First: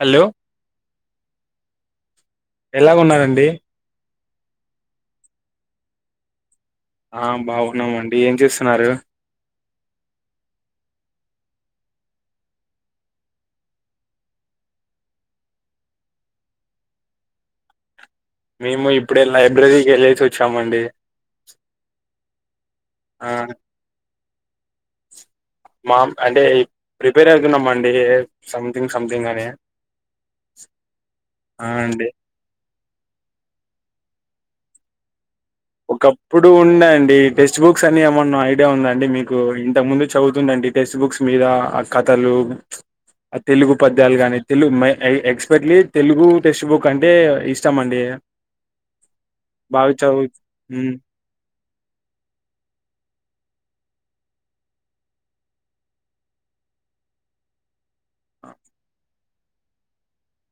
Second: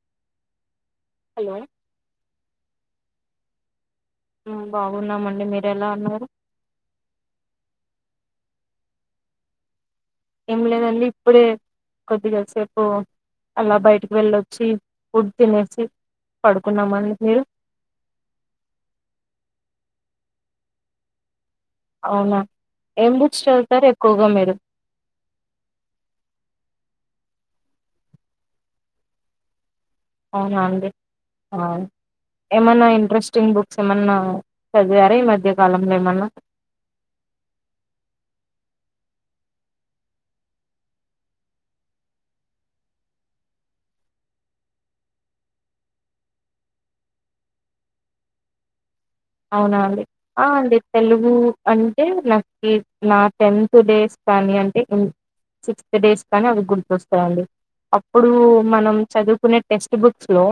Hello hello ఎలాగ ఉన్నారంండి బాగున్నామండి మీరు ఎలా అన్నారు ఆ బాగున్నామ అండి ఏం చేస్తున్నారు ఏం లేదండి ఇప్పుడే కొద్దిగాసేపు అలా బయటకి వెళ్ళొచ్చి ఫుడ్ తినేసి పడుకున్నామ అండి మీరు మేము ఇప్పుడే లైబ్రరీకి వెళ్ళేసి వచ్చామండి అవునా ఏం ఆ బుక్స్ చళ్తారు ఎక్కువగా మే అ మా అంటే ప్రిపేర్ అవుతున్నాం అండి సంథింగ్ సంథింగ్ అని అవు రడి ఆ అండి ఏమనా ఇంట్రెస్టింగ్ బుక్స్ ఏమన్నాది అర మధ్య కాలంలో ఏమన్నా ఒకప్పుడు ఉందండి టెక్స్ట్ బుక్స్ అని ఏమన్నా ఐడియా ఉందండి మీకు ఇంతకు ముందు చదువుతుందిండి టెక్స్ట్ బుక్స్ మీద ఆ కథలు తెలుగు పద్యాలు కానీ తెలుగు ఎక్స్పెక్ట్లీ తెలుగు టెక్స్ట్ బుక్ అంటే ఇష్టం అండి అవునా బవి చ అండి ఆ అండి తెలుగు అంటే నాకు నా టెన్త్ డేస్ కానీ అంటే సిక్స్త్ డేస్ కానీ అవి గుర్తుొస్తాయిండి అప్పుడు మనం చదువుకునే టెక్స్ట్ బుక్స్ లో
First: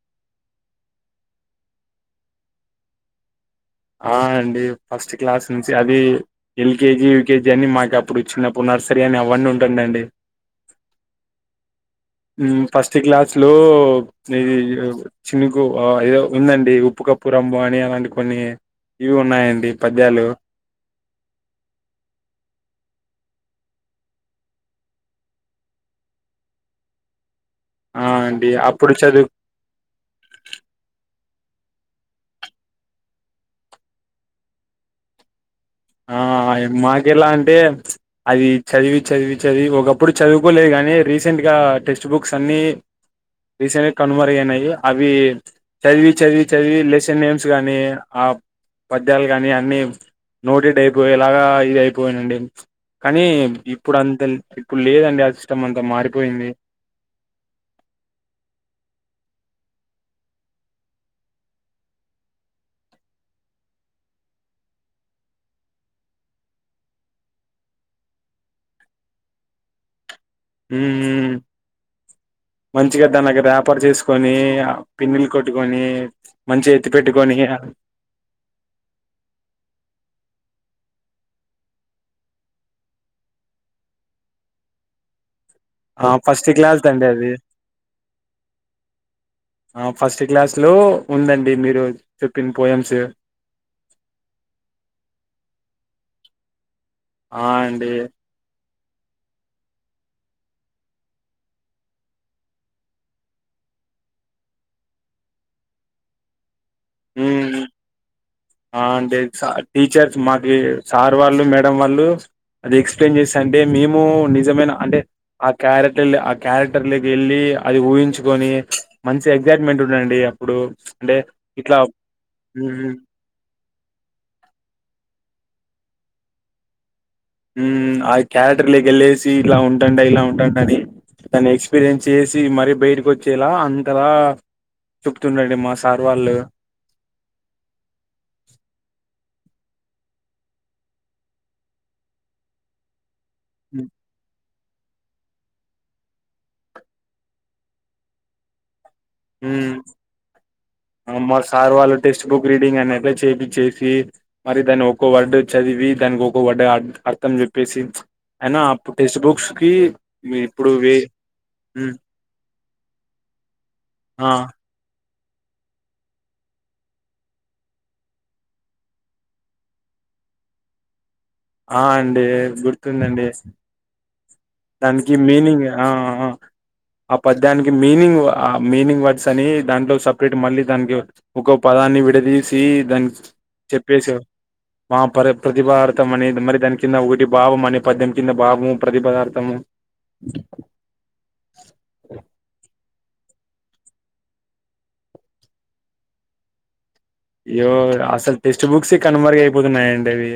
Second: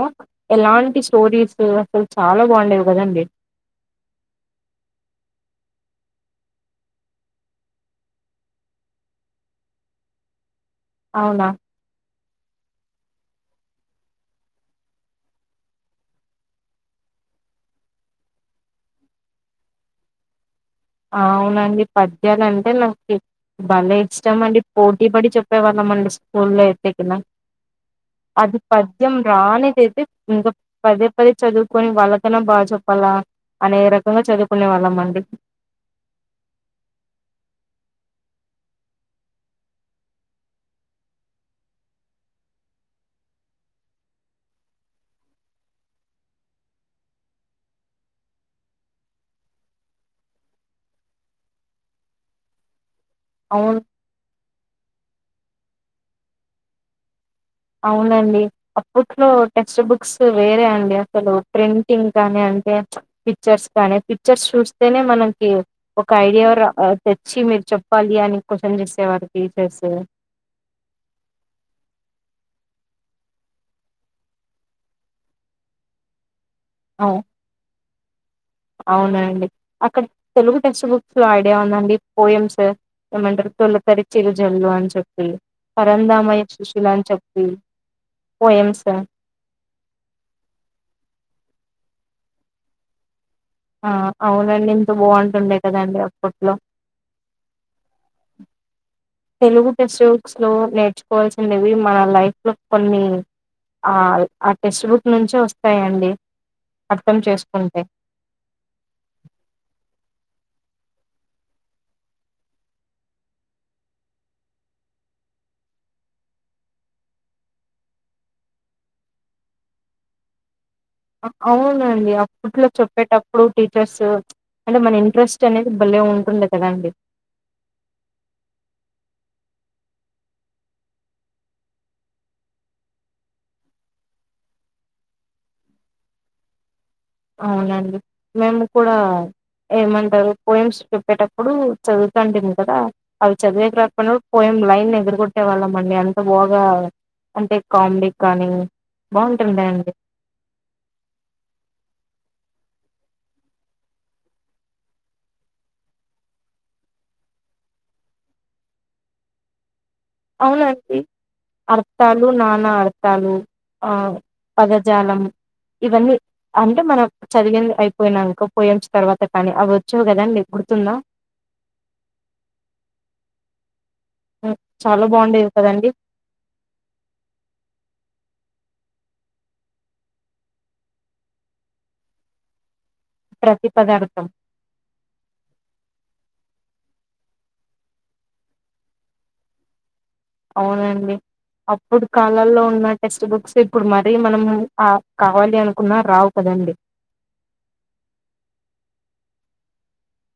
ఎలాంటి స్టోరీస్ అసలు చాలా బాగుండేవి కదండి ఆ అండి ఫస్ట్ క్లాస్ నుంచి అది ఎల్కేజీ యూకేజీ అని మాకు అప్పుడు చిన్నప్పుడు నర్సరీ అని అవన్నీ ఉంటాండండి అవునా ఫస్ట్ క్లాస్ లో ఇది చినుకు ఏదో ఉందండి ఉప్పు కప్పు రంబు అని అలాంటి కొన్ని ఇవి ఉన్నాయండి పద్యాలు అవునండి పద్యాలు అంటే నాకు బల ఇష్టం అండి పోటీ పడి చెప్పేవాళ్ళ అండి స్కూల్లో ఎతేకినా ఆ అండి అది అప్పుడు పద్యం చదువు రాణది ఇది ఇ పద చదువుకొని వాళ్ళకన బాగా చెప్పాలా అనే రకంగా చదువుకునే వాళ్ళం అండి మాకుెలా అంటే అది చదివి చదివి చదివి ఒకప్పుడు చదువుకోలేదు కానీ రీసెంట్గా టెక్స్ట్ బుక్స్ అన్నిీ రీసెంట్గా కనుమరు అయినాయి అవి చదివి చదివి చదివి లెసన్ నేమ్స్ కానీ ఆ పద్యాలు కానీ అన్నీ నోటిడ్ అయిపోయే ఇలాగా ఇది అయిపోయానండి కానీ అవును ఇప్పుడు అంత ఇప్పుడు లేదండి ఆ సిస్టం అంతా మారిపోయింది అవునండి అప్పట్లో టెక్స్ట్ బుక్స్ వేరే అండి అసలు ప్రింటింగ్ కానీ అంటే పిక్చర్స్ కానీ పిక్చర్స్ చూస్తేనే మనకి ఒక ఐడియా తెచ్చి మీరు చెప్పాలి అని క్వశ్చన్ చేసేవారు టీచర్స్ హ మంచిగా దన్దగ్గర వ్యాపారు చేసుకొని పిన్నలు కొట్టుకొని మంచి ఎత్తి అవు పెట్టుకొని అవునండి. అక్కడ తెలుగు టెక్స్ట్ బుక్స్ లో ఐడియా ఉందండి పోయిమ్స్ ఏమంటారు తొలితరి చిరుజల్లు అని చెప్పి ఆ పరంధామయ్య ఫస్ట్ క్లాస్ త శిశులు అని అండి అది చెప్పి పోయమ్స్ ఆ ఫస్ట్ క్లాస్ లో ఉందండి మీరు చెప్పన్ పోయంమ్స్ ఆ అవునండి ఇంత బాగుంటుండే కదండి అప్పట్లో ఆ అండి తెలుగు టెక్స్ట్ బుక్స్ లో నేర్చుకోవాల్సిినవి మన లైఫ్లో కొన్ని ఆ ఆ టెక్స్ట్ బుక్ నుంచే వస్తాయంండి అర్థం ఉమ్ చేసుకుంటే ఆ అంటే టీచర్స్ మాకి సార్ వాళ్ళు మేడం వాళ్ళు అది ఎక్స్ప్లెయిన్ చేస్తా అంటే మేము నిజమైన అంటే ఆ క్యారెక్టర్ ఆ క్యారెక్టర్ లోకి వెళ్ళి అది ఊహించుకొని మంచి ఎక్జైట్మెంట్ ఉండండి అప్పుడు అంటే ఇట్లా అవునండి అప్పట్లో మ్మ్, చెప్పేటప్పుడు టీచర్స్ అంటే మన ఇంట్రెస్ట్ అనేది భలే ఉంటుండ కదండడి హామ్ ఆ క్యారటర్లోకి వెళ్ళేసి ఇలా ఉంటాం ఇలా ఉంటాం అని దాన్ని ఎక్స్పీరియన్స్ చేసి మరీ బయటకి వచ్చేలా అంతలా చెప్తుండండి మా సార్ వాళ్ళు అవునండి మేము కూడా ఏమంటారు పోయిమ్స్ చెప్పేటప్పుడు చదువుతాండి ము కదా అది చదివే క్లర్ ప పోయి లైన్ ఎదురుకొట్టే వాళ్ళం అండి అంత బాగా అంటే కామెడీ కానీ బాగుంటుండే హామ్ అండి అమా సార్ వాళు టెస్ టెక్ బుక్ రీడింగ్ అనేట్లా చేపిచ్చేసి మరి దాన్ని ఒో వర్డ్ చదివి దానికి ఒో వర్డ్ అర్థం చెప్పేసి అయినాప్పు టెక్స్ట్ బుక్స్ కి ఇప్పుడు వే అవునండి హ్మ్. అర్థాలు నా ఆడతాను ఆ పదజాలం ఇవన్నీ అంటే మనం చదివి అయిపోయినానుకో పోయిచ్చ తర్వాత కానీ అవి వచ్చావు కదాంీ గుర్తుందా ఆ అండి గుర్తుందండి హ్మ్. చాలా దానికి బాగుండేవి మీనింగ్ ఆ కదండి ఆ పద్యానికి మీనింగ్ ఆ మీనింగ్ వర్డ్స్ అని దాంట్లో సపరేట్ మళ్ళీ దానికి ఒొ పదాన్ని విడదీసి దానికి ప్రతి చెప్పేసి పదార్థం మా ప ప్రతిభార్తం అనేది మరి ప కింద ఒకటి భావం అనే పద్యం కింద భావం ప్రతి పదార్థం త్తమం అవునండి అప్పుడు కాలాల్లో ఉన్నట్టు టెక్స్ట్ బుక్స్ ఇప్పుడు మర మనం కావాలి అనుకున్నా రావు కదండి అయ్యో అసలు టెక్స్ట్ బుక్స్ కన్వర్ అయిపోతున్నాయంండి అవి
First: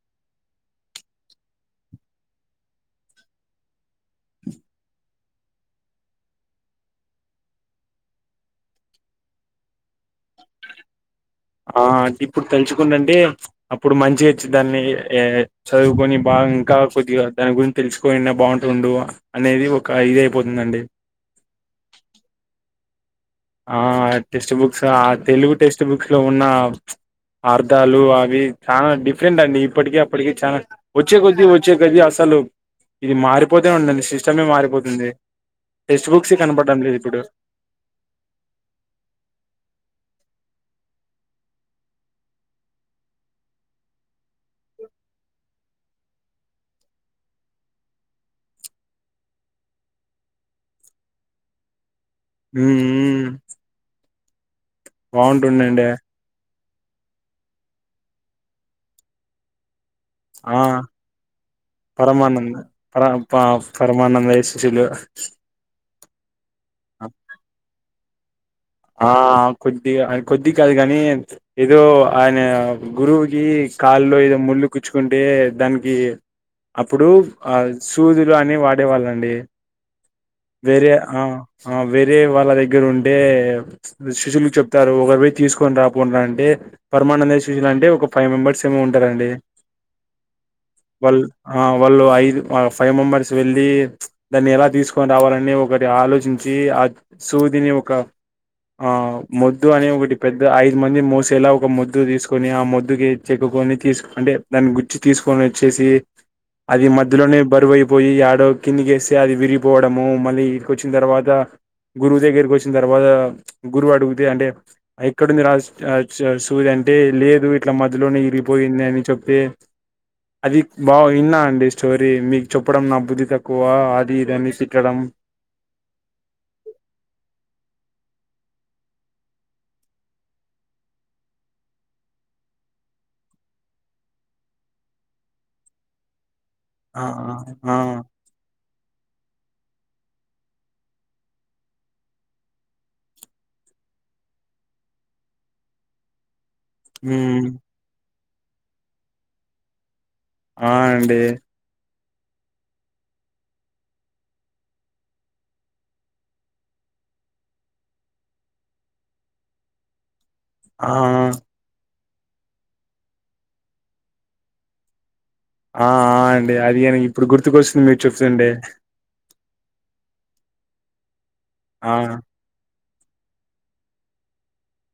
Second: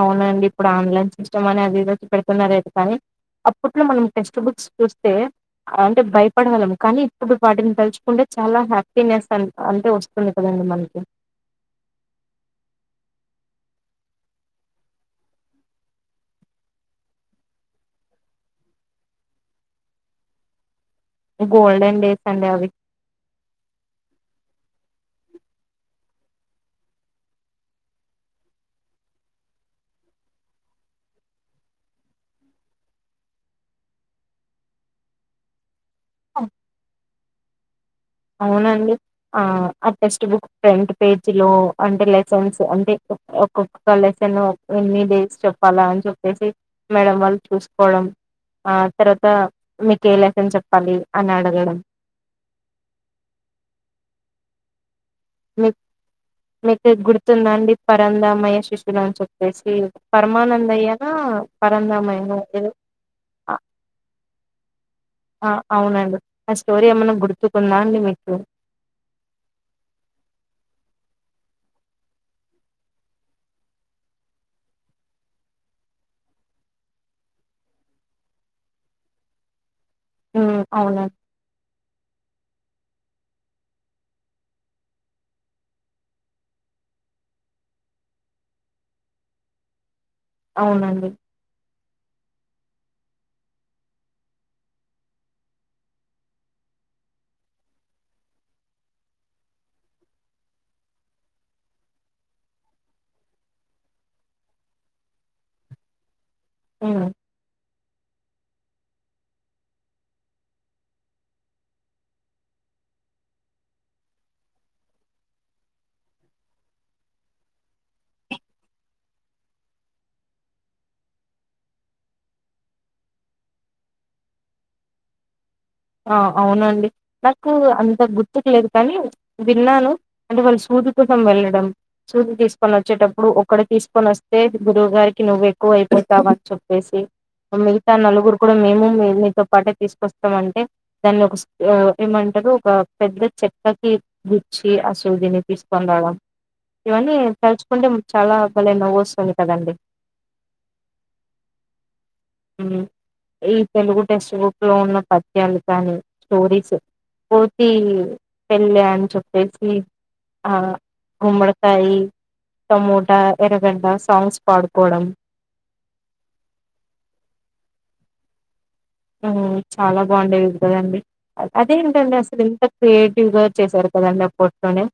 అవునండి ఇప్పుడు ఆన్లైన్ సిస్టమ్ అని అది పెడుతున్న అతే కానీ అప్పట్లో మనం టెక్స్ట్ బుక్స్ చూస్తే అంటే భయపడగలము కానీ ఇప్పుడు వాటిని తలుచుకుంటే చాలా హ్యాపీనెస్ అంటే వస్తుంది కదండి మనకి ఆ ఇప్పుడు తెలుసుకుంట అంటే అప్పుడు మంచిగా వచ్చి దాన్ని చదువుకొని బాగా ఇంకా కొద్దిగా దాని గురించి తెలుసుకని బాగుంటుండు అనేది ఒక ఇది అయిపోతుందండి గోల్డెన్ డే సం అండే అవి ఆ టెక్స్ట్ బుక్స్ ఆ తెలుగు టెక్స్ట్ బుక్స్ లో ఉన్న అర్థాలు అవి చాలా డిఫరెంట్ అండి ఇప్పటిక అప్పటిక చా వచ్చే కొదిీ వచ్చే కొదిీ అసలు ఇది మారిపోతే ఉండండి సిస్టమే మారిపోతుంది టెక్స్ట్ బుక్స్ అవును. కనపడం లేదు ఇప్పుడు అవునండి ఆ ఆ టెక్స్ట్ బుక్ ఫ్రంట్ పేజ్ లో అంటే లెసన్స్ అంటే ఒక్కొక్క లెసన్ ఎన్ని డేస్ చెప్పాలా అని చెప్పేసి మేడం వాళ్ళు చూసుకోవడం ఆ తర్వాత మీకు ఏ లెసన్ చెప్పాలి అని అడగడం హ బాగుంటుండండి గుడుతుందండి పరందామయ్య శిశ్యులు అని చెప్పేసి పరమానంద్ ఆ అయ్యానా పరందామ అయనా పరమానంద పర ప పరమానంద శిష్యులు అవునండి ఆ స్టోరీ ఏమన్నా గుర్తుకుందా అండి మీకు స ఆ కొద్దిగా కొద్ది కాదు కాని ఏదో ఆయన గురువుకి కాళ్ల్లో ఏదో ముళ్ళు కుచ్చుకుంటే దానికి అప్పుడు ఆ సూదులు అని వాడేవాళ్ళండి హ్మ్ వేరే అవునండి ఆ వేరే వాళ్ళ ద ఇగ్గరు ఉండే శిశ్యులకు చెప్తారు ఒకరి వేపు తీసుకొని రాకుండా అంటే పర్మానెంట్ శిశ్యులు అంటే ఒక ఫైవ్ మెంబర్స్ ఏమో ఉంటారుండి అవునండి. వాల్ వాళ్ళు ఐదు ఫైవ్ మెంబర్స్ వెళ్ళి దాన్ని ఎలా తీసుకొని రావాలని ఒకటి ఆలోచించి ఆ సూదిని ఒక ఆ ముొద్దు అనే ఒకటి పెద్ద ఐదు మంది మోసేలా ఒక ముద్దు తీసుకొని ఆ ముద్దుకి చెక్కుకొని తీసు అంటే దాన్ని గుచ్చి తీసుకొని వచ్చేసి అది హ్మ్. మధ్యలోనే బరువై పోయి ఆడో కిందికి వేస్తే అది విరిగిపోవడము మళ్ళీ ఇడికి వచ్చిన తర్వాత గురువు దగ్గరికి వచ్చిన తర్వాత గురువు అడుగితే అంటే ఎక్కడుంది రా సూది అంటే లేదు ఇట్లా మధ్యలోనే ఇరిగిపోయింది అని చెప్తే అది బాగు విన్నా అండి స్టోరీ మీకు చెప్పడం నా బుద్ధి తక్కువ అది ఇదని తిట్టడం ఆ అవునండి నాకు అంత గుర్తుకు లేదు కానీ విన్నాను అంటే వాళ్ళు సూదు కోసం వెళ్ళడం సూదు తీసుకొని వచ్చేటప్పుడు ఒక్కడ తీసుకొని వస్తే గురువు గారికి నువ్వు ఎక్కువ అయిపోతావ అని చెప్ ేసి ఆ ఆ మిగతా నలుగురు కూడా మేము మీతో పాటే తీసుకు వస్తాం అంటే దానిలో ఒక ఏమంటారు ఒక పెద్ద చెక్కకి గుచ్చి అసలు దీన్ని తీసుకొని రావడం ఇవన్నీ ఉమ్ తలుచుకుంటే చాలా అబ్బలైనవ్వు వస్తుంది కదండడి ఆనండి ఈ తెలుగు టెక్స్ట్ బుక్ లో ఉన్న పద్ లు కానీ స్టోరీస్ పోతి పెళ్ళి అని చెప్పేసి ఆ గుమ్మడికాయి టమోట ఎరగంండ సాంగ్స్ పాడుకోవడం ఆ అండి అది కాను ఇప్పుడు గుర్తుకొస్తుంది మీరు చెప్తుండడి చాలా బాగుండేది విగదండి ఆ అదేంట అసలు క్రియేటివ్ గా వచ్చసారు కదండి ఆ ఫోటోని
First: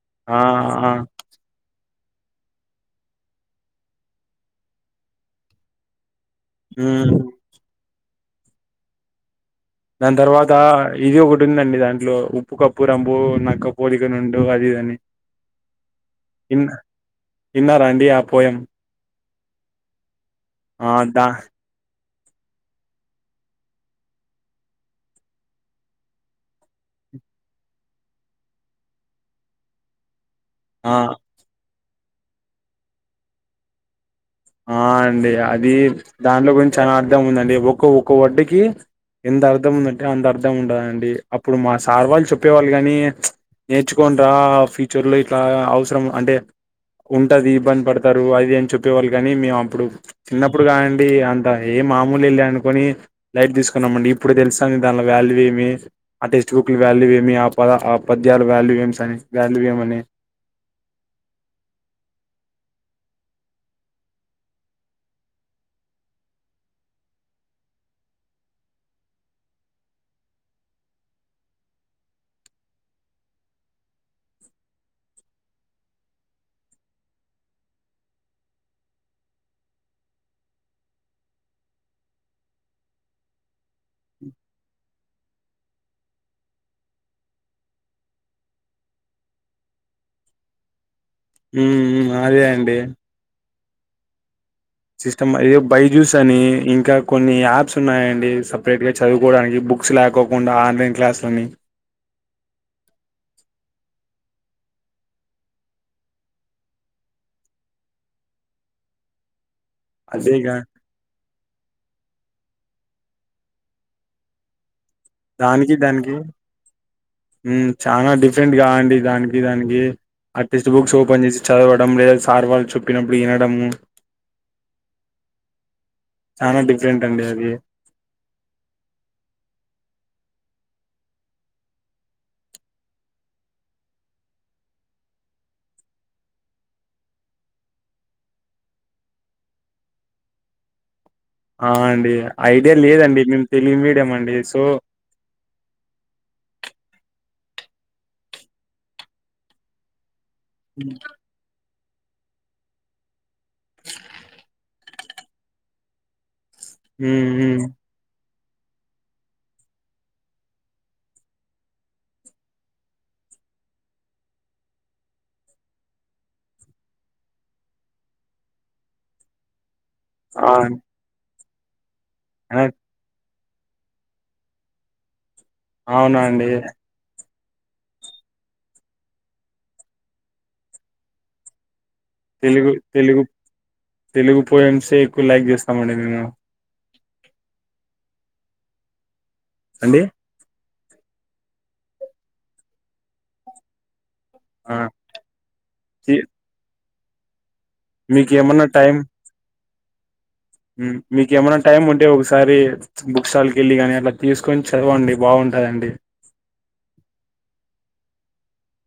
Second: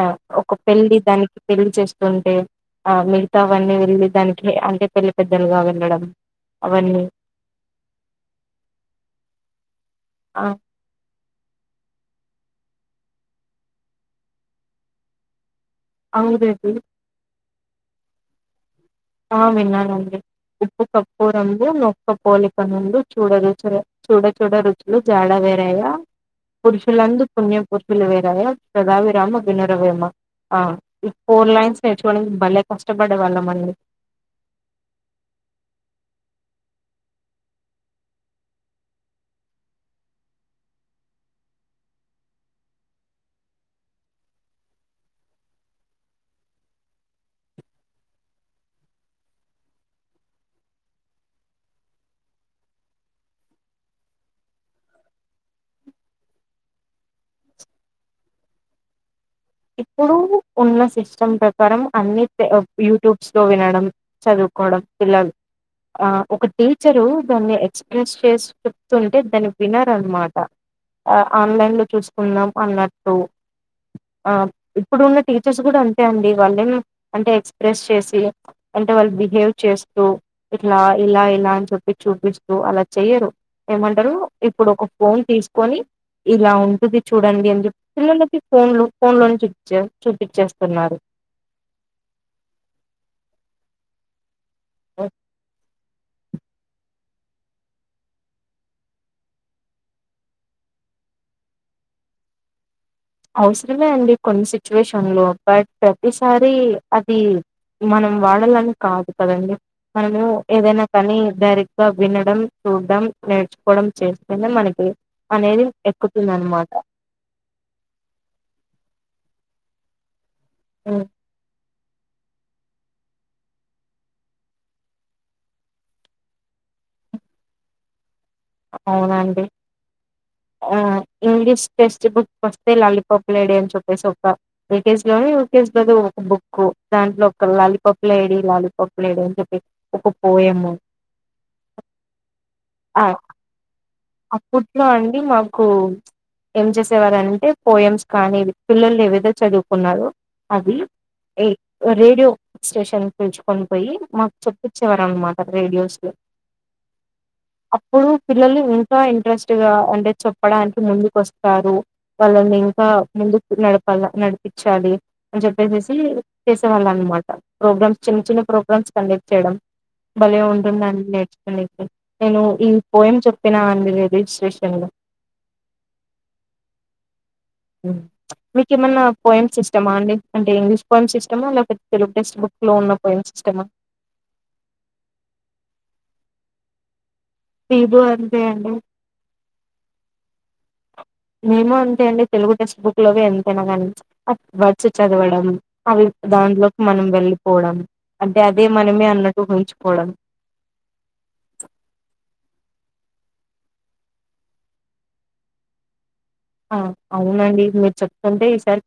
ఆ ఒక పెళ్ళి దానికి పెళ్ళి చేస్త ంటే ఆ మిగతావన్నీ వెళ్ళి దానికి అంటే పెళ్లి పెద్దలుగా వెళ్ళడం హ అవన్నీ డాన్ ఆ తర్వాత ఇదే ఉందండి దాంట్లో ఉప్పు కప్పు రంబు నక్క పోలికనుండు అది ఇదని అవుదదు విన్నారా అండి ఆ పోయం ఆ విన్నానండి ఉప్పు ఆ కప్పు దా రంగు నొ కప్పు పోలికనుండు చూడరుచుల చూడచూడ రుచులు జాడ వేరయ్య పురుషులందు పుణ్య పురుషులు వేరయ్య సధావిరామ వినర వేమ ఆ ఈ ఫోర్ లైన్స్ నేర్చుకోవడానికి భలే కష్టపడే వాళ్ళం మనల్ని ఆ అండి అది దాంట్లో గురించి చాలా అర్థం ఉందండి ఒ ఒక్క వడ్డకి ఎంత అర్థం ఉందంటే అంత అర్థం ఉంటదండి అప్పుడు మా సార్ వాళ్ళు చెప్పేవాళ్ళు కాని నేర్చుకోని రా ఫ్యూచర్ లో ఇట్లా అవసరం అంటే ఉంటది ఇబ్బంది పడతారు అది అని చెప్పేవాళ్ళు కానీ మేము అప్పుడు చిన్నప్పుడు కాండి అంత ఏ మామూలు వెళ్ళి అనుకుని లైట్ తీసుకున్నాంమండి ఇప్పుడు తెలుసా దానిలో వాల్యూ ఏమి ఆ టెక్స్ట్ బుక్ల వాల్యూ ఏమి ఆ పద ఆ పద్యాల వాల్యూ ఏమి అని వాల్యూ ఏమని ఇప్పుడు ఉన్న సిస్టమ్ ప్రకారం అన్ని పె ఒ యూట్యూబ్స్ లొ వినడం చదువుకోవడం పిల్లలు ఆ ఒక టీచరు దాన్ని ఎక్స్ప్రెస్ చేసి చెప్తుంటే దాన్ని వినరనమాట ఆన్లైన్ లో చూసుకుందాం అన్నట్టు ఆ ఇప్పుడు ఉన్న టీచర్స్ కూడా అంతే అండి వాళ్ళేమ అంటే ఎక్స్ప్రెస్ చేసి అంటే వాళ్ళు బిహేవ్ చేస్తూ ఇట్లా ఇలా ఇలా అని చెప్పి చూపిస్తూ అలా చెయరు ఏమంటారు ఇప్పుడు ఒక ఫోన్ తీసుకొని ఇలా ఉంటుంది చూడండి అని చెప్పి పిల్లలకి ఫోన్లు ఫోన్ లోని చూపి చూపించేస్తున్నారు ఉ ఉ అదేఅండి సిస్టమ్ అయి బైజ్యూస్ అని ఇంకా కొన్ని యాప్స్ ఉన్నాయండి సపరేట్ గా చదువుకోవడానికి బుక్స్ లేకోకుండా ఆన్లైన్ క్లాసులని అవసరమే అండి కొన్ని సిచ్యువేషన్ లో బట్ ప్రతిసారి అది మనం వాడాలని కాదు కదండి మనము అదేగా ఏదైనా కానీ డైరెక్ట్ గా వినడం చూడ్డం నేర్చుకోవడం చేస్తేనె మనకి అనేది దానికి దానికి ఎక్కుతుందనమాట. మ్ చాలా డిఫ డిఫెంట్గా అండి దానికి దానికి ఆ టెక్ట్ హ్మ్. బుక్స్ఓపన్ చేసి చాలా లేదా సార్ వాళ్ళు చప్పినప్పుడు వినడ చాల డిఫరెంట్ అండి అది అవునండి ఆ ఇంగ్లీష్ టెక్స్ట్ బుక్ వస్తే లాలీపాప్ లేడి అని చెప్పేసి ఒక యూకేజ్ లో యూకేజ్ లోద ఒక బుక్కు దాంట్లో ఒక లాలీపాప్ లేడి లాలీపాప్ లేడి అని చెప్పి ఒక పోయమ్ ఆ అండి ఐడియా ఆ లేదండి మేము తెలుగు మీడియం అండి సో అప్పట్లో అండి మాకు ఏం చేసేవారంటే పోయమ్స్ కాని పిల్లలు ఏ విదో చదువుకున్నారు అది ఏ రేడియో స్టేషన్ పిల్చుకొని పోయి మాకు చెప్పచ్ చివర అన్నమాట రేడియోస్ లో హు హు పిల్లల్ని ఇంకా ఇంట్రెస్ట్గా అంటే చెప్పడానికి ముందుకు వస్తారు వాళ్ళని ఇంకా ముందుకు నడపాల నడిపించాలి అని చెప్పేచేసి చేసే వాళ్ళ అన్నమాట ప్రోగ్రామ్స్ చిన్న చిన్న ప్రోగ్రామ్స్ కండక్ట్ చేయడం భలే ఆ ఉంటుందండి నే [unintelligible] నేను ఆ ఈ పోయమ్ చెప్ తిన్నా అండి రైల్వేస్ట్రేషన్లో అవునండి మీకు ఏమన్నా పోయిమ్స్ ఇష్టమా అండి అంటే ఇంగ్లీష్ పోయిమ్స్ ఇష్టామా లేకపోతే తెలుగు టెక్స్ట్ బుక్ తెలుగు లో ఉన్న తెలుగు పోయిమ్స్ ఇష్టమా తెలుగు పోయమ్సే ఎక్కువ లైక్ చేస్తామండి నేను మీదో అంతే అండి అండి మేము అంతే అండి తెలుగు టెక్స్ట్ బుక్ లోవి ఎంతైనా గాని ఆ వచ్చిన చదవడం అవి దాంట్లో మనం వెళ్ళి వడం అంటే అదే మనమే అన్నట్టు గుంచు మడం మీక ఏమైన్నా టైం ఉంటే ఒకసారి బుక్ స్టాల్ కి వెళ్ళి కాని అట్లా తీసుకొని చదవండి బాగుంటాదండి ఆ అవునండి మీరు చెప్తుంటే ఈసారి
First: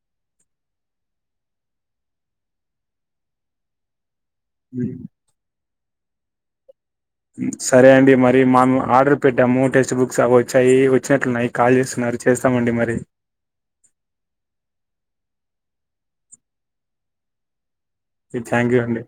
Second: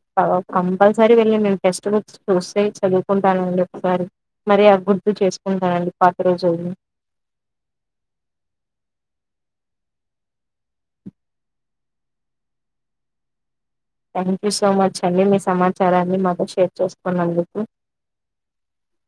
కంపల్సరీ వెళ్ళి నేను టెక్స్ట్ బుక్స్ చూసె చదువుకుంటానండి ఒకసారి మరి అభివృద్ధి చేసుకుంటానండి పా ఇకేం చె సరే అండి మరి మము ఆర్డర్ పెట్టాము టెక్స్ట్ బుక్స్ అవి వచ్చాయి వచ్చినట్లున్నాయి కాల్ చేస్తున్నారు చేస్తామండి మరి థ్యాంక్యూ సో మచ్ అండి మీ సమాచారాన్ని మాతో షేర్ చేసుకోన్నందుకు థ్యాంక్యూ అండి